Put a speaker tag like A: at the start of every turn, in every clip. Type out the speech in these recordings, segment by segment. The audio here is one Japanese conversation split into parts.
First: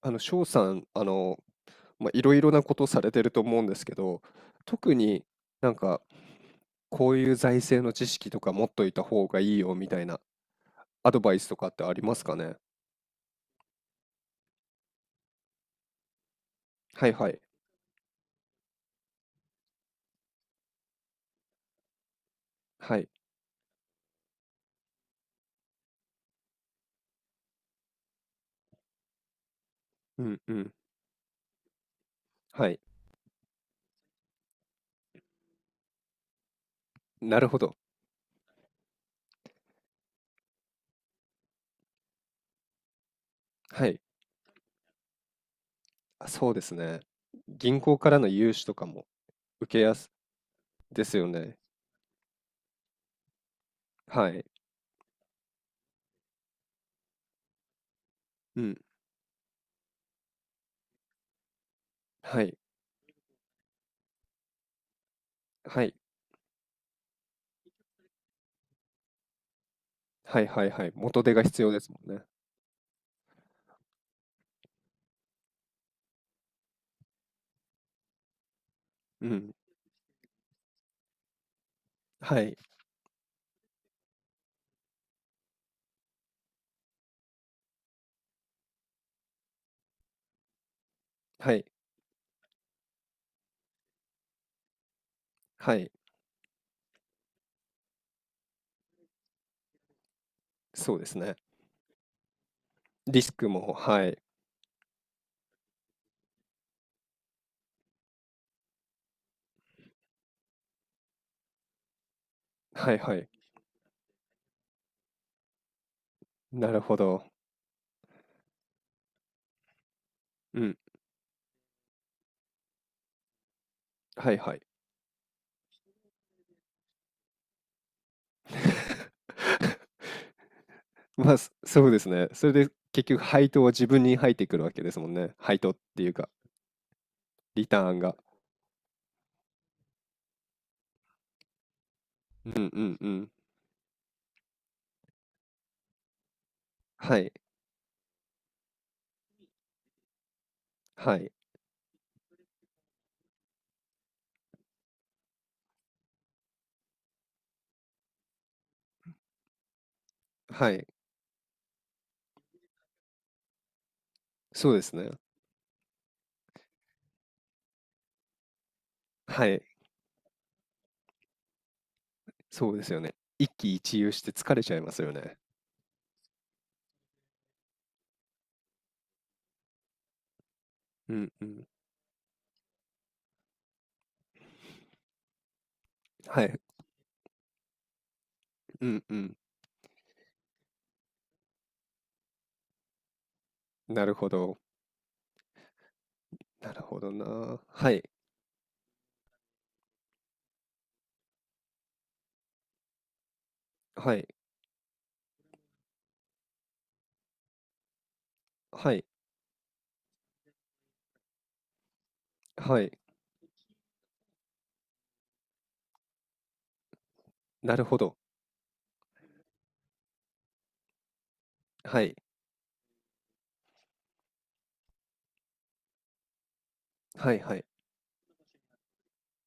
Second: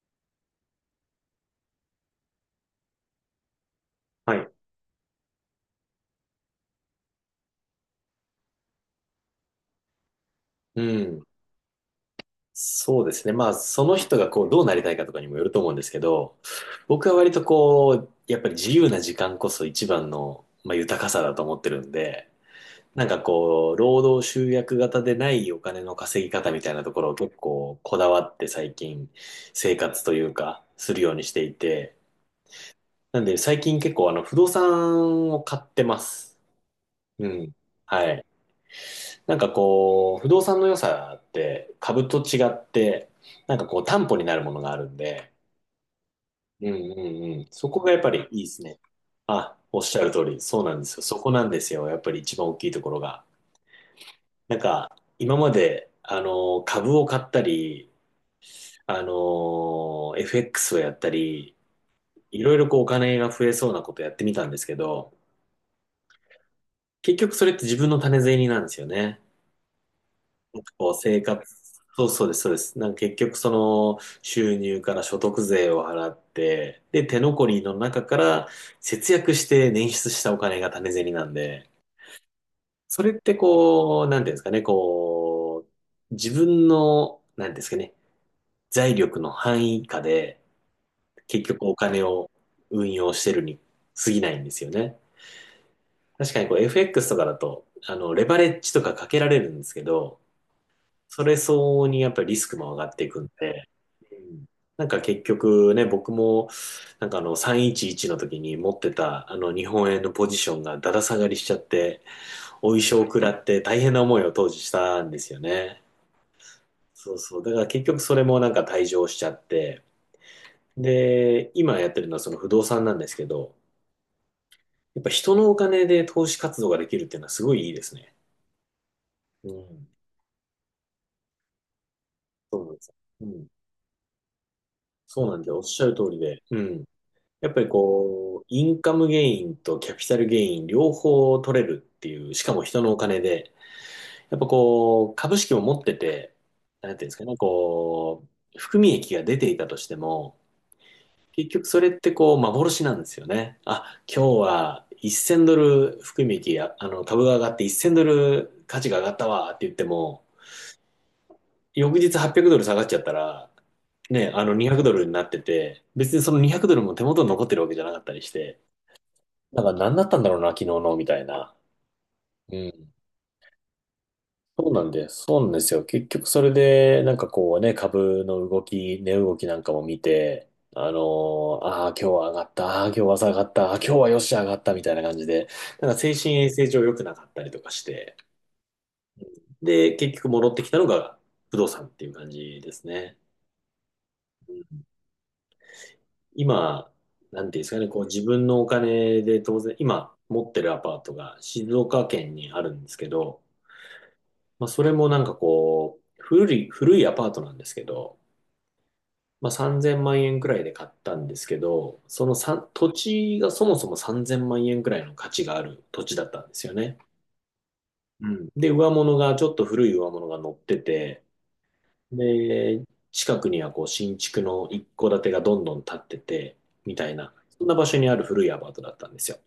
A: 翔さん、まあ、いろいろなことされてると思うんですけど、
B: はい。
A: 特になんか、こういう財政の知識とか持っといた方がいいよみたいな
B: う
A: アド
B: ん。
A: バイスとかってありますかね？
B: そうですね。まあ、その人がこう、どうなりたいかとかにもよると思うんですけど、僕
A: はい
B: は
A: は
B: 割
A: い。
B: とこう、やっぱり自由な時間こそ一番の、まあ、豊かさだと思ってるんで、
A: は
B: なん
A: い。
B: かこう、労働集約型でないお金の稼ぎ方みたいなところを結構こだわって最近生活とい
A: う
B: う
A: んう
B: か、
A: ん。
B: するようにしていて、
A: はい。
B: なんで最近結構不動産を買ってます。う
A: なる
B: ん。
A: ほど。
B: はい。なんかこう、不動産の良さって株と違って、なんかこう
A: はい。
B: 担保になるものがあるんで、
A: あ、そうで
B: うん
A: す
B: う
A: ね。
B: んうん。そこ
A: 銀
B: がや
A: 行
B: っぱ
A: から
B: り
A: の
B: いいで
A: 融
B: す
A: 資と
B: ね。
A: かも
B: あ、
A: 受け
B: おっ
A: や
B: しゃ
A: す
B: る通り、そうなんですよ。
A: で
B: そ
A: すよ
B: こなん
A: ね。
B: ですよ。やっぱり一番大きいところが。
A: はい。
B: なんか、今まで、株を買ったり、
A: うん。
B: FX をやったり、い
A: は
B: ろ
A: い。
B: いろこうお金が増えそうなことやってみたんですけど、
A: はい。
B: 結局それって自分の種銭なんですよね。
A: はい
B: なん
A: はい
B: か
A: は
B: こ
A: い。
B: う生
A: 元手
B: 活、
A: が必要ですも
B: そう
A: ん
B: そ
A: ね。
B: うです、そうです。なんか結局その収入から所得税を払って、で、手残りの中から節
A: う
B: 約し
A: ん。
B: て捻出したお金が種銭なんで、
A: はい。
B: それってこう、なんていうんですかね、こう、自分の、なんていうんですかね、財力の範囲下で結
A: は
B: 局
A: い。
B: お金を運用してるに過ぎないんですよね。
A: はい。
B: 確かにこう FX とかだと、レバレッジとかかけられるんですけど、
A: そうです
B: それ
A: ね。
B: 相応にやっぱりリスクも上がっていく
A: リ
B: ん
A: スク
B: で、
A: も、は
B: う
A: い。
B: んなんか結局ね、僕も、なんかあの311の時に持ってたあの日本円のポジションがだだ下がりしちゃって、お衣
A: はい
B: 装を
A: は
B: 食
A: い。
B: らって大変な思いを当時したんですよね。
A: なるほ
B: そう
A: ど。
B: そう。だから結局それもなんか退場しちゃって、
A: うん。
B: で、今やってるのはその不動産なんですけど、
A: はいはい。
B: やっぱ人のお金で投資活動ができるっていうのはすごいいいですね。うん。
A: まあ、そうですね。それ
B: そう
A: で
B: なんですよ。
A: 結局
B: うん。
A: 配当は自分に入ってくるわけですもん
B: そう
A: ね。
B: なんで、お
A: 配
B: っ
A: 当っ
B: しゃる
A: て
B: 通
A: いう
B: り
A: か、
B: で。うん。やっぱ
A: リ
B: り
A: ターンが。
B: こう、インカムゲインとキャピタルゲイン両方取れるっていう、し
A: う
B: かも
A: んう
B: 人のお
A: んう
B: 金
A: ん。
B: で、やっぱこう、株式も持ってて、なんていうんです
A: は
B: か
A: い。
B: ね、こう、含み益が出ていたとしても、
A: はい。
B: 結局それってこう、幻なんですよね。あ、今日は1000ドル含み益や、株が上がって1000ドル価値が上がったわって言っても、
A: はい。
B: 翌日800ドル下がっちゃったら、ね、あの
A: そう
B: 200
A: で
B: ド
A: す
B: ル
A: ね。
B: になってて、別にその200ドルも手元に残ってるわけじゃなかったりして、
A: は
B: な
A: い。
B: んか何だったんだろうな、昨日の、みたいな。う
A: そうです
B: ん。
A: よね。一喜一憂して疲れ
B: そう
A: ちゃい
B: なん
A: ます
B: で、
A: よ
B: そ
A: ね。
B: うなんですよ。結局それで、なんかこうね、株の動き、値動きなんかも見て、あの
A: うんうん。
B: ああ、今日は上がった、ああ、今日は下がった、ああ、今日はよし上がった、みたいな感じで、なんか精神
A: は
B: 衛
A: い。
B: 生上良くなかったりとかして、
A: うんうん。
B: で、結局戻ってきたのが不動産っていう感じですね。
A: なるほど。なる
B: 今、
A: ほど
B: なんて
A: な。
B: いうんですかね、
A: は
B: こ
A: い。
B: う自分のお金で当然、今持ってるアパートが静岡県にあるんですけど、
A: はい。
B: まあ、それもなんかこう、古い、古いアパートなんですけど、
A: はい。
B: まあ、3000万円くらいで買ったんですけど、その
A: は
B: 土
A: い。
B: 地がそもそも3000万円くらいの価値がある土地だったんですよね。
A: なるほど。
B: うん。で、上物が、ちょっと古い上物が乗ってて、
A: はい。
B: で、近くにはこう新築の一戸建てがどんどん建ってて、みたい
A: は
B: な、
A: いは
B: そ
A: い。
B: んな場所にある古いアパートだったんですよ。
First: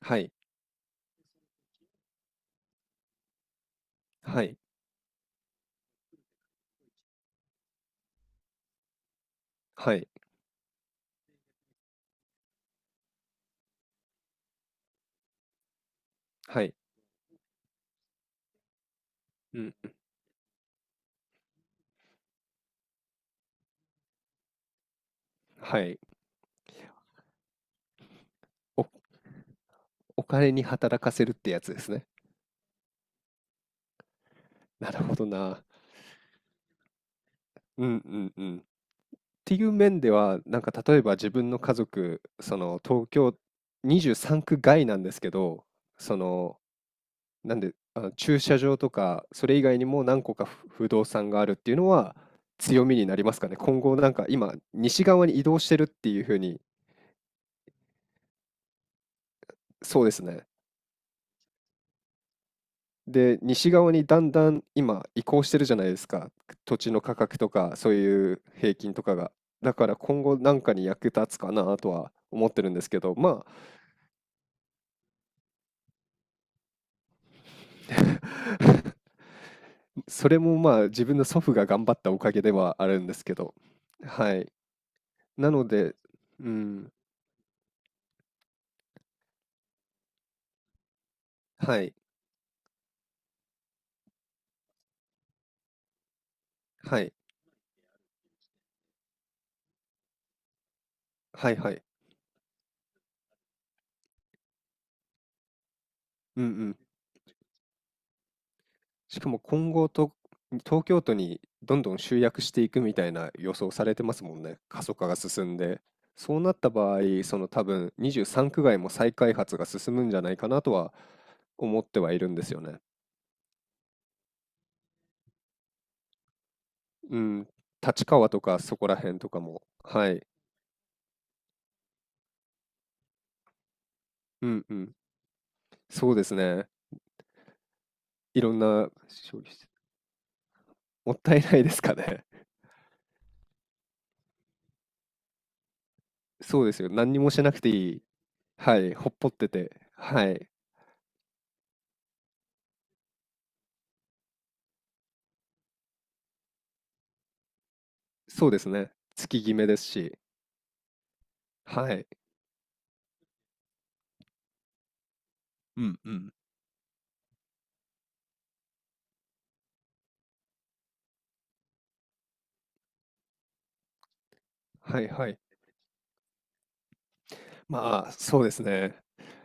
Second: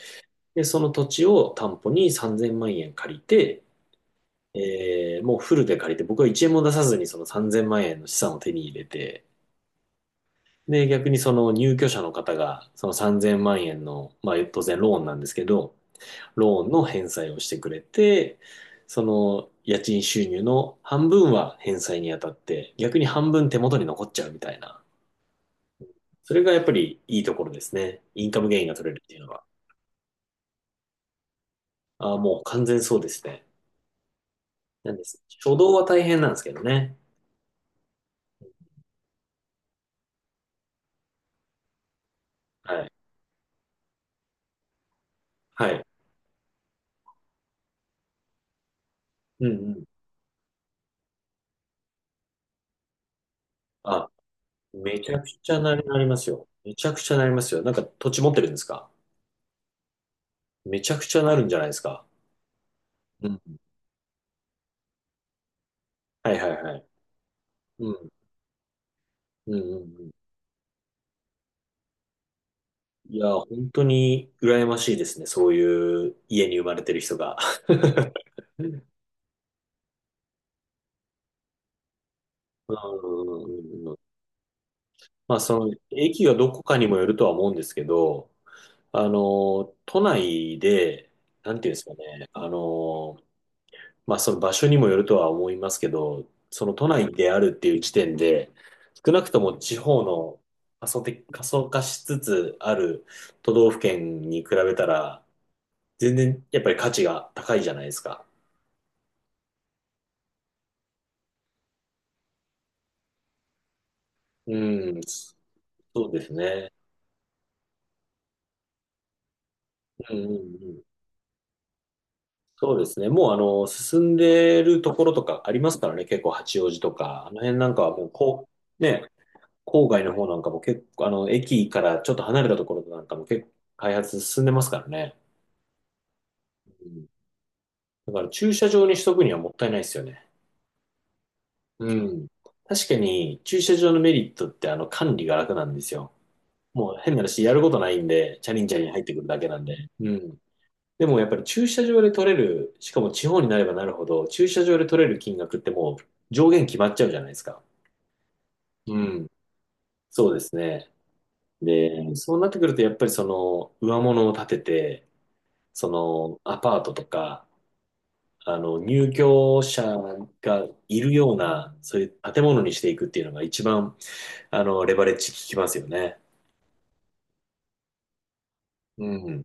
A: はい。
B: で、その土地を担保に3000万円借りて、
A: はい。
B: もうフルで借りて、僕は1円も出さずにその3000万円の資産を手に入れて、
A: はい。
B: で、逆にその入居者の方が、その3000万円の、まあ当然ローンなんですけど、ロ
A: は
B: ーン
A: い。
B: の返済をしてくれて、その
A: うん。
B: 家賃収入の半分は返済に当たって、逆に半分手元に残っちゃうみたいな。
A: はい。
B: それがやっぱりいいところですね。インカムゲインが取れるっていうのは。
A: お金に働かせるってやつですね。
B: ああ、もう完全そうですね。
A: な
B: なんで
A: るほ
B: す。
A: ど
B: 初
A: な。
B: 動は大変なんですけどね。
A: うんうんうん。っていう面では、なんか例えば自分の家族、その
B: はい。
A: 東京23区外なんですけど、
B: はい。
A: その、なんで、あの駐車場とか、そ
B: うん
A: れ以
B: う
A: 外
B: ん。
A: にも何個か不動産があるっていうのは強みになりますかね。今後
B: あ、
A: なんか今、
B: め
A: 西
B: ちゃ
A: 側
B: く
A: に移
B: ちゃ
A: 動し
B: な
A: て
B: り、
A: るって
B: ま
A: いう
B: す
A: ふう
B: よ。
A: に、
B: めちゃくちゃなりますよ。なんか土地持ってるんですか？
A: そうですね。
B: めちゃくちゃなるんじゃないですか。う
A: で、
B: ん。
A: 西側にだんだん今移行してるじゃないですか。
B: はいはいは
A: 土
B: い。
A: 地の価格とか、そ
B: う
A: う
B: ん。
A: いう平均とかが。
B: うんう
A: だ
B: ん
A: から
B: うん。
A: 今後なんかに役立つかなとは思ってるんですけど、
B: いや、
A: まあ、
B: 本当に羨ましいですね。そういう家に生まれてる人が。うん
A: それもまあ自分の祖父が頑張ったおかげで
B: う
A: はあるんですけ
B: ん
A: ど。
B: うんうん。
A: はい。
B: まあ、
A: な
B: そ
A: の
B: の、
A: で、
B: 駅が
A: う
B: どこかに
A: ん、
B: もよるとは思うんですけど、あの、都内で、なんていうんで
A: は
B: すか
A: い、
B: ね、まあその場所にもよるとは思いますけど、その都
A: は
B: 内
A: い、
B: であるっていう時点で、少なくとも地方の過疎的、過
A: はい、
B: 疎
A: は
B: 化
A: い。
B: しつつある都道府県に比べたら、全
A: うん
B: 然
A: う
B: やっぱり
A: ん。
B: 価値が高いじゃないですか。
A: しかも今後と、東京都にどんどん集約していくみたいな予想されてますもん
B: う
A: ね。過疎
B: ん、
A: 化が進んで。
B: そうです
A: そうなった
B: ね。
A: 場合、その多分23区外も再開発が進むん
B: う
A: じ
B: ん
A: ゃ
B: うん
A: な
B: う
A: いかなと
B: ん、
A: は思ってはいるんですよ
B: そう
A: ね。
B: ですね。もう進んでるところとかありますからね、結構八王子と
A: う
B: か、あの
A: ん。
B: 辺なんかはも
A: 立
B: う
A: 川と
B: こ
A: かそ
B: う、
A: こら
B: ね、
A: 辺とかも。
B: 郊外
A: は
B: の
A: い。
B: 方なんかも結構、駅からちょっと離れたところなんかも結構開発進ん
A: う
B: でま
A: ん
B: す
A: う
B: から
A: ん。
B: ね。
A: そうですね。
B: うんだから
A: い
B: 駐
A: ろん
B: 車場
A: な
B: にしとくには
A: 消
B: も
A: 費
B: っ
A: し
B: た
A: て
B: いないですよね。
A: もったいないです
B: う
A: かね。
B: ん。確かに駐車場のメリットって管理が楽なんですよ。
A: そうですよ。
B: もう
A: 何
B: 変な
A: にも
B: 話、
A: し
B: や
A: な
B: る
A: くて
B: こ
A: い
B: とない
A: い。
B: んで、チャリンチ
A: は
B: ャリン
A: い。
B: 入っ
A: ほ
B: て
A: っ
B: くる
A: ぽっ
B: だけ
A: て
B: なん
A: て。
B: で。う
A: は
B: ん。
A: い。
B: でもやっぱり駐車場で取れる、しかも地方になればなるほど、駐車場で取れる金額ってもう上限決まっちゃうじゃないですか。
A: そうですね。
B: うん。
A: 月決めですし。
B: そうですね。
A: はい。
B: で、そうなってくるとやっぱりその上物を建てて、
A: う
B: そ
A: んうん。
B: のアパートとか、入居者がいるような、そういう建物にしていくっていうのが一番、レ
A: は
B: バ
A: い
B: レッ
A: は
B: ジ効
A: い。
B: きますよね。
A: まあ、そうですね。
B: うん。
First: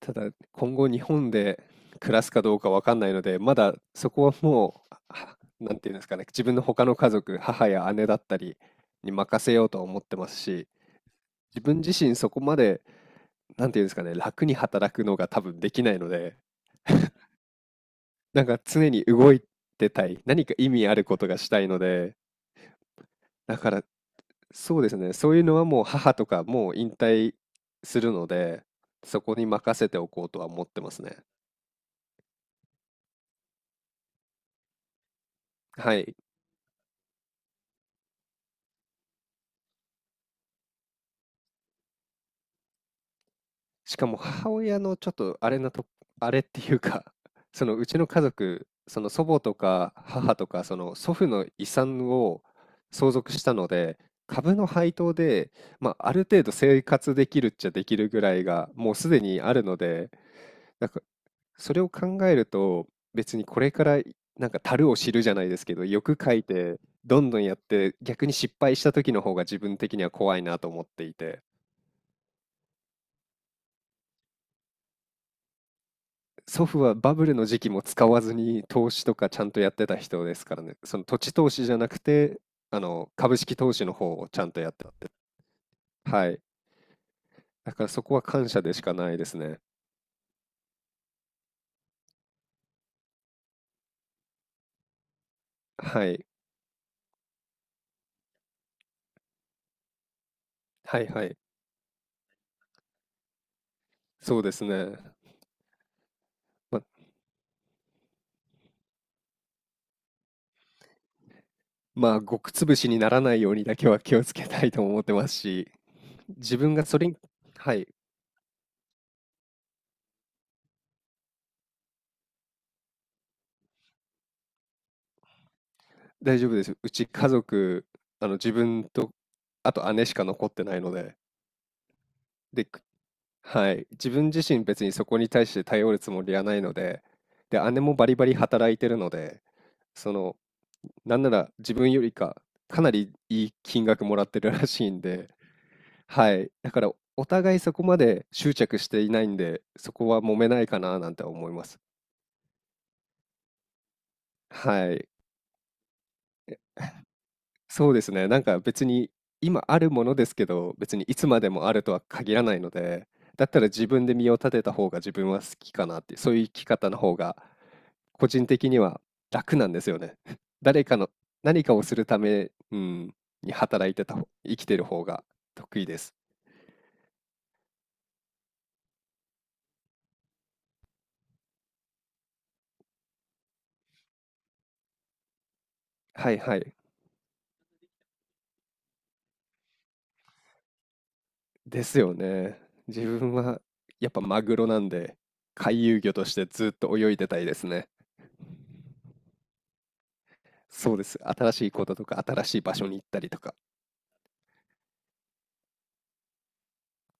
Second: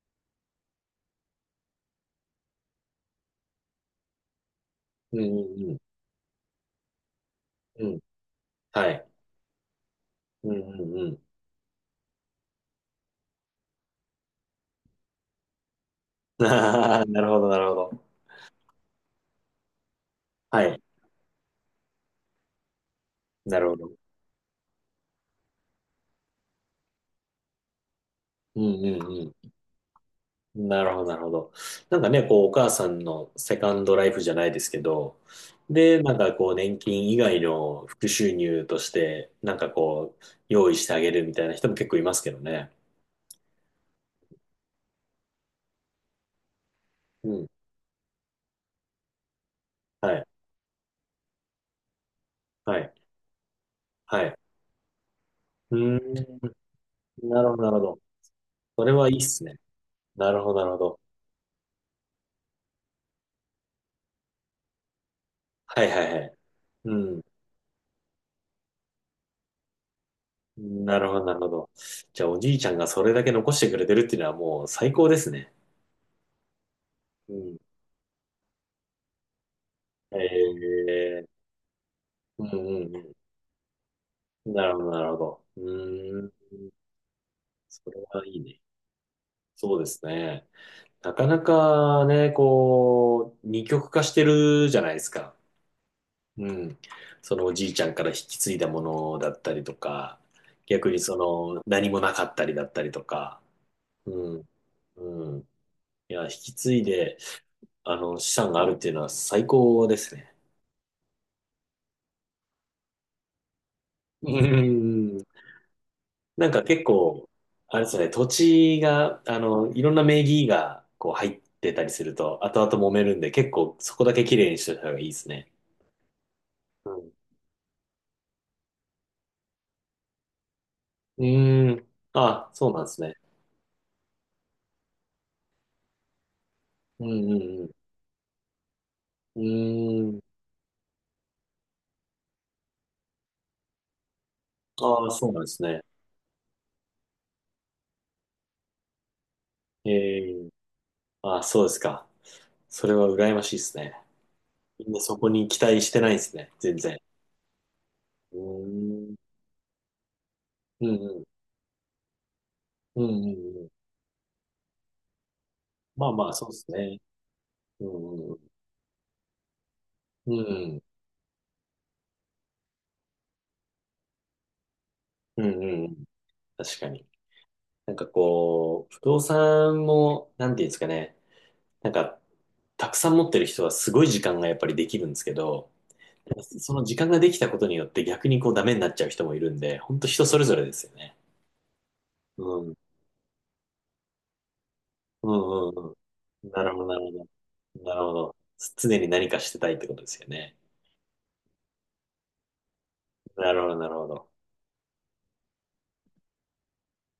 A: ただ、今後日本で暮らすかどうかわかんないので、まだそこはもう、
B: うん
A: は
B: う
A: な
B: ん
A: んていうんですかね、自分の他の家族、母
B: う
A: や
B: ん。うん。
A: 姉だったり
B: はい。
A: に任せようとは思ってます
B: うん
A: し、
B: うんうん。
A: 自分自身そこまで、なんていうんですかね、楽に働くのが多分できないので、
B: ああ、なるほど、なるほど。
A: なんか常に動いてたい、何か
B: は
A: 意
B: い。
A: 味あることがしたいので、だ
B: なる
A: か
B: ほ
A: ら
B: ど。
A: そうですね。そういうのはもう母とかもう引退するの
B: う
A: で、
B: ん
A: そ
B: う
A: こに
B: ん
A: 任せておこうとは
B: う
A: 思っ
B: ん。
A: て
B: な
A: ま
B: る
A: す
B: ほど、な
A: ね。
B: るほど。なんかね、こう、お母さんのセカンドライフじゃないですけど、
A: は
B: で、な
A: い。
B: んかこう、年金以外の副収入として、なんかこう、用意してあげるみたいな人も結構いますけどね。
A: しかも母親のちょっとあれなと、あれっていうか、
B: う ん。
A: そのうちの家族、その祖母とか
B: はい。
A: 母とか、その祖父の遺産を
B: はい。
A: 相続したので、
B: はい。
A: 株の配当で、
B: うー
A: まあ、あ
B: ん。
A: る程度生活でき
B: な
A: る
B: る
A: っ
B: ほど、
A: ちゃ
B: なるほ
A: でき
B: ど。
A: るぐらいが、
B: それ
A: もうす
B: はいい
A: で
B: っ
A: に
B: す
A: あ
B: ね。
A: るので、
B: なるほど、なるほ
A: なん
B: ど。
A: か、それを考えると、別にこれからなんか足を知るじゃないですけ
B: は
A: ど、
B: いはい
A: 欲
B: は
A: 書
B: い。
A: いて、
B: う
A: ど
B: ん。
A: んどんやって、逆に失敗した時の方が自分的には怖いなと思っ
B: な
A: て
B: る
A: い
B: ほど、なる
A: て、
B: ほど。じゃあ、おじいちゃんがそれだけ残してくれてるっていうのはもう最高ですね。
A: 祖父はバブ
B: う
A: ルの
B: ん。
A: 時期も使わずに投資とかちゃんとやってた人ですからね。
B: え
A: その土
B: え、
A: 地投資じゃなくて、
B: うんうん
A: 株式投資の方をちゃ
B: う
A: ん
B: ん。
A: と
B: な
A: やっ
B: るほ
A: て
B: ど、
A: たっ
B: な
A: て。
B: るほど。うー
A: はい。
B: ん。
A: だから
B: それ
A: そこは
B: はいい
A: 感
B: ね。
A: 謝でしかないですね。
B: そうですね。なかなかね、こう、二極化してるじゃないですか。
A: はい。
B: うん。そのおじいちゃんから引き継いだものだったりとか、逆に
A: はい
B: そ
A: はい。
B: の何もなかったりだったりとか、う
A: そう
B: ん。
A: ですね。
B: うん。いや、引き継い
A: ま
B: で、資産があるっていうのは最高ですね。
A: まあ、極潰しにならないようにだけは気を
B: う
A: つけたいと思って
B: ん。
A: ますし、
B: なん
A: 自
B: か
A: 分
B: 結
A: がそれに、
B: 構、
A: は
B: あれ
A: い、
B: ですね、土地が、いろんな名義がこう入ってたりすると、後々揉めるんで、結構そこだけ綺麗にしておいた方がいいですね。
A: 大丈夫です。
B: う
A: うち
B: ん。
A: 家族、自分と、あと姉しか残ってないので、
B: うーん。あ、
A: で、
B: そうなんですね。
A: はい、自分自身別にそこに対して頼るつもりはないので、
B: うん
A: で、
B: う
A: 姉
B: ん
A: もバリバリ働いてるの
B: う
A: で、
B: ん。
A: そ
B: うー
A: の、
B: ん。
A: なんなら自分よりか、かなりいい金額もらってるらしいん
B: ああ、そ
A: で、
B: うなんですね。
A: はい、だからお互いそこまで執着していないんで、
B: え
A: そこは揉め
B: え、
A: ないかななんて
B: あ、
A: 思い
B: そ
A: ま
B: うです
A: す。
B: か。それは羨ましいですね。みん
A: は
B: な
A: い、
B: そこに期待してないですね。全然。
A: そうですね。
B: う
A: なんか別
B: ー
A: に
B: ん。
A: 今あるものですけど、
B: う
A: 別
B: ん
A: にい
B: うん。
A: つまでもあるとは限らないの
B: うん
A: で、
B: う
A: だっ
B: ん
A: た
B: う
A: ら
B: ん。
A: 自分で身を立てた方が自分は好きかなっ
B: まあ
A: て、
B: まあ、
A: そういう
B: そう
A: 生
B: で
A: き
B: す
A: 方の
B: ね。
A: 方が
B: う
A: 個
B: んう
A: 人
B: ん
A: 的には楽なんですよね。
B: う ん。
A: 誰かの何かをするため、うん、に働いてた方、生きてる方が
B: うんうんうんう
A: 得
B: ん
A: 意
B: うん。まあまあそうですね。うんうんうんうんうん
A: で
B: うん。
A: す。
B: 確かに。なんかこう、不動産も、なんていうんですかね。なんか、たくさん持ってる人はすごい時間がやっぱりできるんですけど、
A: はいはい。
B: その時間ができたことによって逆にこうダメになっちゃう人もいるんで、本当人それぞれですよね。
A: ですよ
B: う
A: ね。
B: ん
A: 自分はやっぱマグロなんで、
B: うんう
A: 回
B: ん
A: 遊魚として
B: うん。な
A: ず
B: る
A: っ
B: ほど、な
A: と
B: るほ
A: 泳いでたいです
B: ど。
A: ね。
B: なるほど。常に何かしてたいってことですよね。
A: そうです。新しいこととか新しい場所に行ったりと
B: な
A: か。
B: るほど、なるほど。